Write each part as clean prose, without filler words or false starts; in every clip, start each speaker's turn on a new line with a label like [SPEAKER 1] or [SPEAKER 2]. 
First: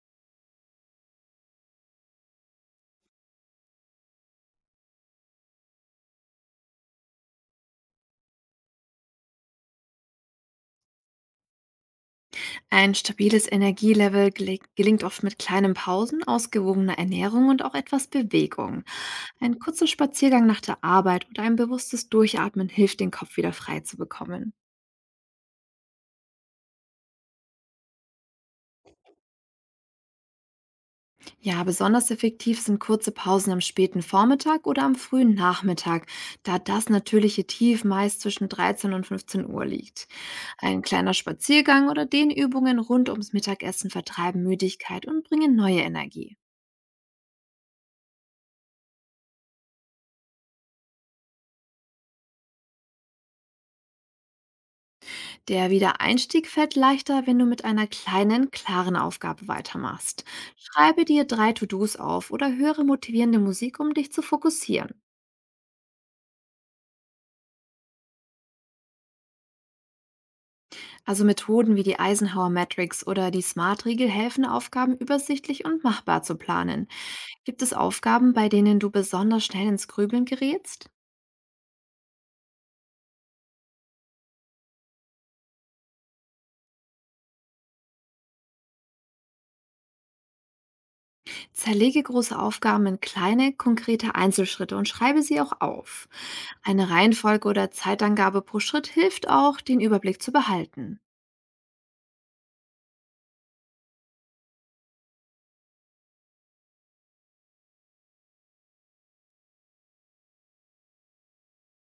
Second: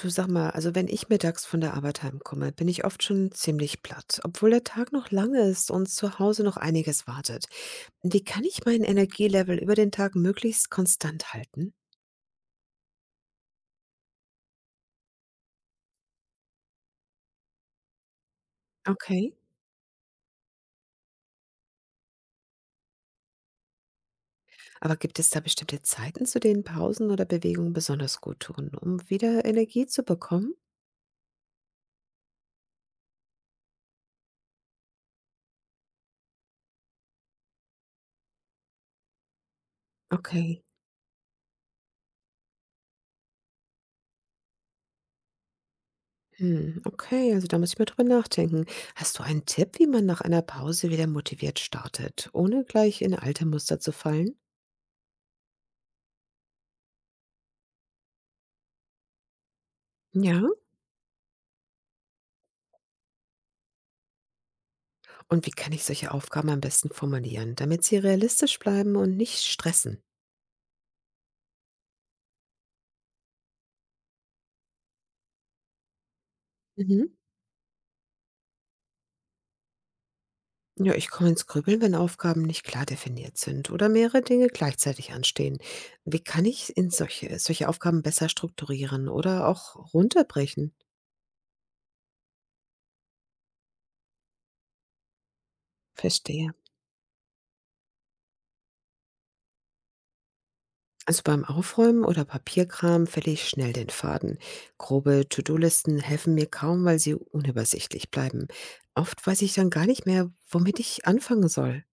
[SPEAKER 1] Du, sag mal, also wenn ich mittags von der Arbeit heimkomme, bin ich oft schon ziemlich platt, obwohl der Tag noch lang ist und zu Hause noch einiges wartet. Wie kann ich mein Energielevel über den Tag möglichst konstant halten?
[SPEAKER 2] Ein stabiles Energielevel gelingt oft mit kleinen Pausen, ausgewogener Ernährung und auch etwas Bewegung.
[SPEAKER 1] Okay.
[SPEAKER 2] Ein kurzer Spaziergang nach der Arbeit oder ein bewusstes Durchatmen hilft, den Kopf wieder frei zu bekommen.
[SPEAKER 1] Aber gibt es da bestimmte Zeiten, zu denen Pausen oder Bewegungen besonders gut tun, um wieder Energie zu bekommen?
[SPEAKER 2] Ja, besonders effektiv sind kurze Pausen am späten Vormittag oder am frühen Nachmittag, da das natürliche Tief meist zwischen 13 und 15 Uhr liegt.
[SPEAKER 1] Okay.
[SPEAKER 2] Ein kleiner Spaziergang oder Dehnübungen rund ums Mittagessen vertreiben Müdigkeit und bringen neue Energie.
[SPEAKER 1] Hm, okay, also da muss ich mal drüber nachdenken. Hast du einen Tipp, wie man nach einer Pause wieder motiviert startet, ohne gleich in alte Muster zu fallen?
[SPEAKER 2] Der Wiedereinstieg fällt leichter, wenn du mit einer kleinen, klaren Aufgabe weitermachst.
[SPEAKER 1] Ja.
[SPEAKER 2] Schreibe dir drei To-Dos auf oder höre motivierende Musik, um dich zu fokussieren.
[SPEAKER 1] Und wie kann ich solche Aufgaben am besten formulieren, damit sie realistisch bleiben und nicht stressen?
[SPEAKER 2] Also Methoden wie die Eisenhower Matrix oder die Smart-Riegel helfen, Aufgaben übersichtlich und machbar zu planen.
[SPEAKER 1] Mhm.
[SPEAKER 2] Gibt es Aufgaben, bei denen du besonders schnell ins Grübeln gerätst?
[SPEAKER 1] Ja, ich komme ins Grübeln, wenn Aufgaben nicht klar definiert sind oder mehrere Dinge gleichzeitig anstehen. Wie kann ich in solche Aufgaben besser strukturieren oder auch runterbrechen?
[SPEAKER 2] Zerlege große Aufgaben in kleine, konkrete Einzelschritte und schreibe sie auch auf.
[SPEAKER 1] Verstehe.
[SPEAKER 2] Eine Reihenfolge oder Zeitangabe pro Schritt hilft auch, den Überblick zu behalten.
[SPEAKER 1] Also beim Aufräumen oder Papierkram verliere ich schnell den Faden. Grobe To-Do-Listen helfen mir kaum, weil sie unübersichtlich bleiben. Oft weiß ich dann gar nicht mehr, womit ich anfangen soll.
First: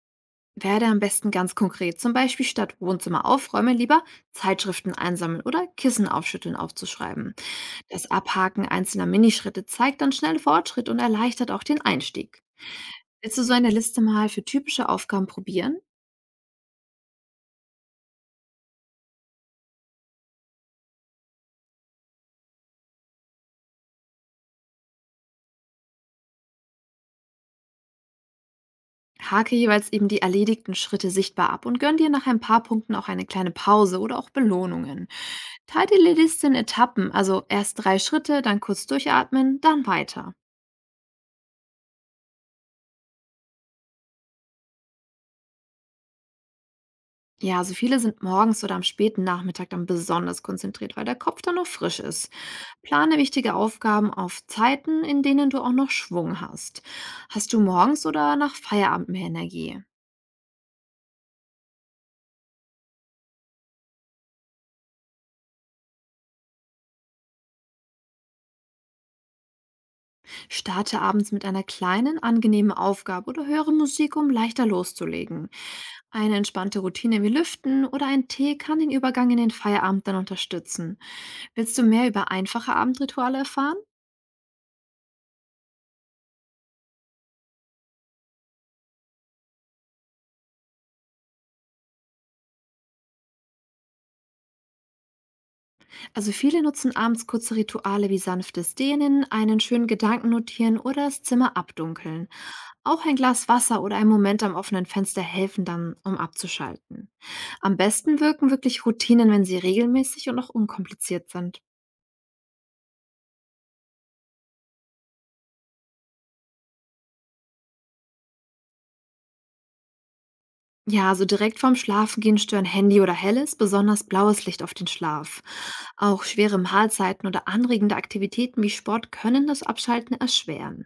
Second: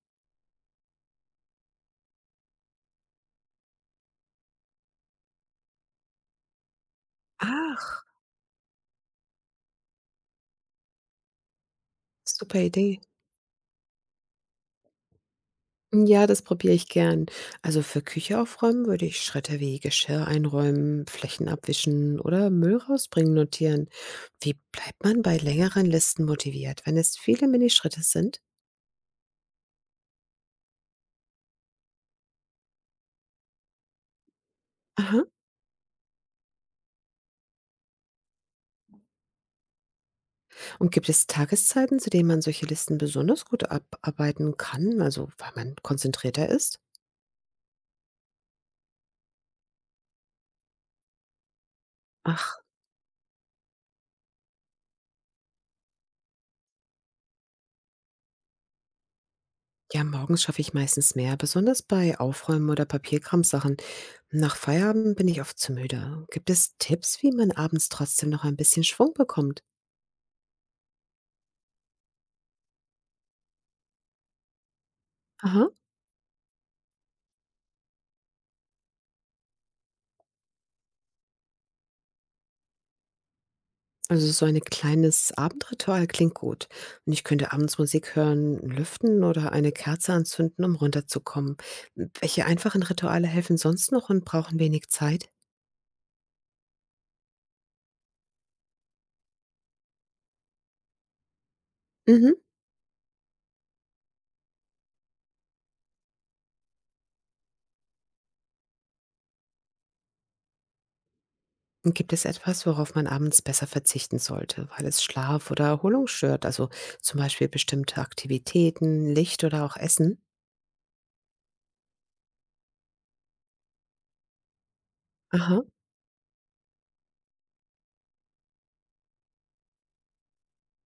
[SPEAKER 2] Werde am besten ganz konkret, zum Beispiel statt Wohnzimmer aufräumen lieber Zeitschriften einsammeln oder Kissen aufschütteln aufzuschreiben.
[SPEAKER 1] Ach,
[SPEAKER 2] Das Abhaken einzelner Minischritte zeigt dann schnell Fortschritt und erleichtert auch den Einstieg.
[SPEAKER 1] super Idee.
[SPEAKER 2] Willst du so eine Liste mal für typische Aufgaben probieren?
[SPEAKER 1] Ja, das probiere ich gern. Also für Küche aufräumen würde ich Schritte wie Geschirr einräumen, Flächen abwischen oder Müll rausbringen notieren. Wie bleibt man bei längeren Listen motiviert, wenn es viele Minischritte sind?
[SPEAKER 2] Hake jeweils eben die erledigten Schritte sichtbar ab und gönn dir nach ein paar Punkten auch eine kleine Pause oder auch Belohnungen.
[SPEAKER 1] Aha.
[SPEAKER 2] Teile die Liste in Etappen, also erst drei Schritte, dann kurz durchatmen, dann weiter.
[SPEAKER 1] Und gibt es Tageszeiten, zu denen man solche Listen besonders gut abarbeiten kann, also weil man konzentrierter ist?
[SPEAKER 2] Ja, also viele sind morgens oder am späten Nachmittag dann besonders konzentriert, weil der Kopf dann noch frisch ist.
[SPEAKER 1] Ach,
[SPEAKER 2] Plane wichtige Aufgaben auf Zeiten, in denen du auch noch Schwung hast. Hast du morgens oder nach Feierabend mehr Energie?
[SPEAKER 1] ja, morgens schaffe ich meistens mehr, besonders bei Aufräumen oder Papierkramsachen. Nach Feierabend bin ich oft zu müde. Gibt es Tipps, wie man abends trotzdem noch ein bisschen Schwung bekommt?
[SPEAKER 2] Starte abends mit einer kleinen, angenehmen Aufgabe oder höre Musik, um leichter loszulegen.
[SPEAKER 1] Aha.
[SPEAKER 2] Eine entspannte Routine wie Lüften oder ein Tee kann den Übergang in den Feierabend dann unterstützen. Willst du mehr über einfache Abendrituale erfahren?
[SPEAKER 1] Also so ein kleines Abendritual klingt gut. Und ich könnte abends Musik hören, lüften oder eine Kerze anzünden, um runterzukommen. Welche einfachen Rituale helfen sonst noch und brauchen wenig Zeit?
[SPEAKER 2] Also viele nutzen abends kurze Rituale wie sanftes Dehnen, einen schönen Gedanken notieren oder das Zimmer abdunkeln.
[SPEAKER 1] Mhm.
[SPEAKER 2] Auch ein Glas Wasser oder ein Moment am offenen Fenster helfen dann, um abzuschalten. Am besten wirken wirklich Routinen, wenn sie regelmäßig und auch unkompliziert sind.
[SPEAKER 1] Und gibt es etwas, worauf man abends besser verzichten sollte, weil es Schlaf oder Erholung stört? Also zum Beispiel bestimmte Aktivitäten, Licht oder auch Essen?
[SPEAKER 2] Ja, also direkt vorm Schlafengehen stören Handy oder helles, besonders blaues Licht auf den Schlaf.
[SPEAKER 1] Aha,
[SPEAKER 2] Auch schwere Mahlzeiten oder anregende Aktivitäten wie Sport können das Abschalten erschweren.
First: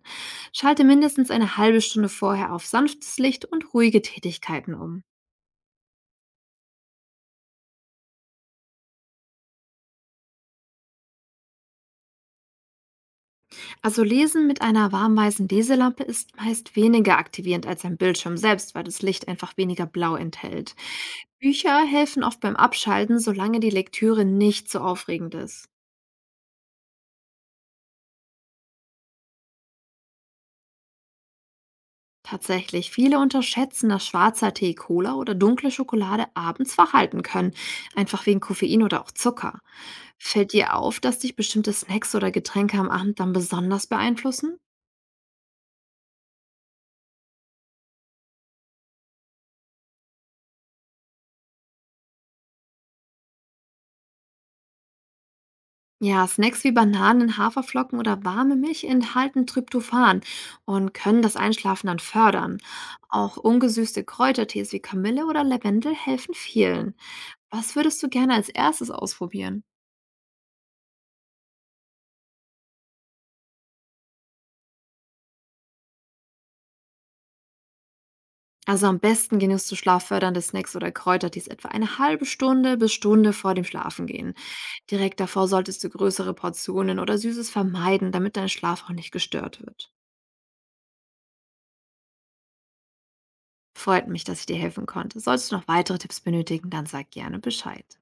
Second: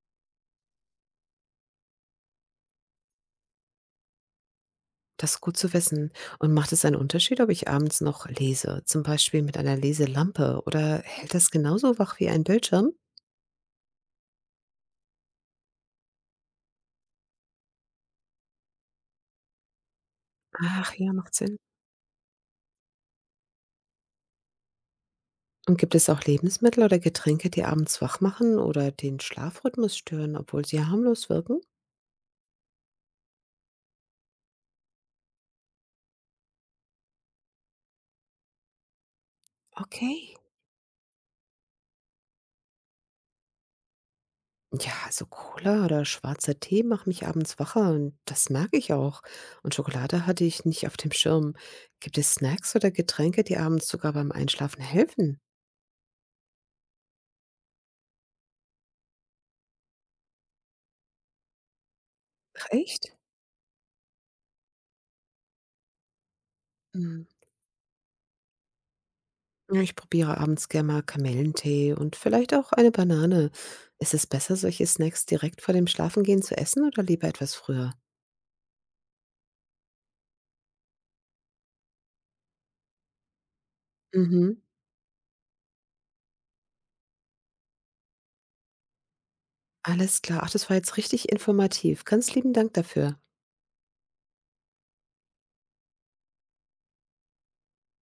[SPEAKER 2] Schalte mindestens eine halbe Stunde vorher auf sanftes Licht und ruhige Tätigkeiten um.
[SPEAKER 1] das ist gut zu wissen. Und macht es einen Unterschied, ob ich abends noch lese, zum Beispiel mit einer Leselampe, oder hält das genauso wach wie ein Bildschirm?
[SPEAKER 2] Also Lesen mit einer warmweißen Leselampe ist meist weniger aktivierend als ein Bildschirm selbst, weil das Licht einfach weniger blau enthält.
[SPEAKER 1] Ach ja, macht Sinn.
[SPEAKER 2] Bücher helfen oft beim Abschalten, solange die Lektüre nicht so aufregend ist.
[SPEAKER 1] Und gibt es auch Lebensmittel oder Getränke, die abends wach machen oder den Schlafrhythmus stören, obwohl sie harmlos wirken?
[SPEAKER 2] Tatsächlich, viele unterschätzen, dass schwarzer Tee, Cola oder dunkle Schokolade abends wach halten können, einfach wegen Koffein oder auch Zucker.
[SPEAKER 1] Okay.
[SPEAKER 2] Fällt dir auf, dass dich bestimmte Snacks oder Getränke am Abend dann besonders beeinflussen?
[SPEAKER 1] Ja, also Cola oder schwarzer Tee macht mich abends wacher und das merke ich auch. Und Schokolade hatte ich nicht auf dem Schirm. Gibt es Snacks oder Getränke, die abends sogar beim Einschlafen helfen?
[SPEAKER 2] Ja, Snacks wie Bananen, Haferflocken oder warme Milch enthalten Tryptophan und können das Einschlafen dann fördern.
[SPEAKER 1] Ach, echt?
[SPEAKER 2] Auch ungesüßte Kräutertees wie Kamille oder Lavendel helfen vielen.
[SPEAKER 1] Hm,
[SPEAKER 2] Was würdest du gerne als erstes ausprobieren?
[SPEAKER 1] ja, ich probiere abends gerne mal Kamillentee und vielleicht auch eine Banane. Ist es besser, solche Snacks direkt vor dem Schlafengehen zu essen oder lieber etwas früher?
[SPEAKER 2] Also am besten genießt du schlaffördernde Snacks oder Kräutertees etwa eine halbe Stunde bis Stunde vor dem Schlafengehen.
[SPEAKER 1] Mhm.
[SPEAKER 2] Direkt davor solltest du größere Portionen oder Süßes vermeiden, damit dein Schlaf auch nicht gestört wird.
[SPEAKER 1] Alles klar. Ach, das war jetzt richtig informativ. Ganz lieben Dank dafür.
[SPEAKER 2] Freut mich, dass ich dir helfen konnte. Solltest du noch weitere Tipps benötigen, dann sag gerne Bescheid.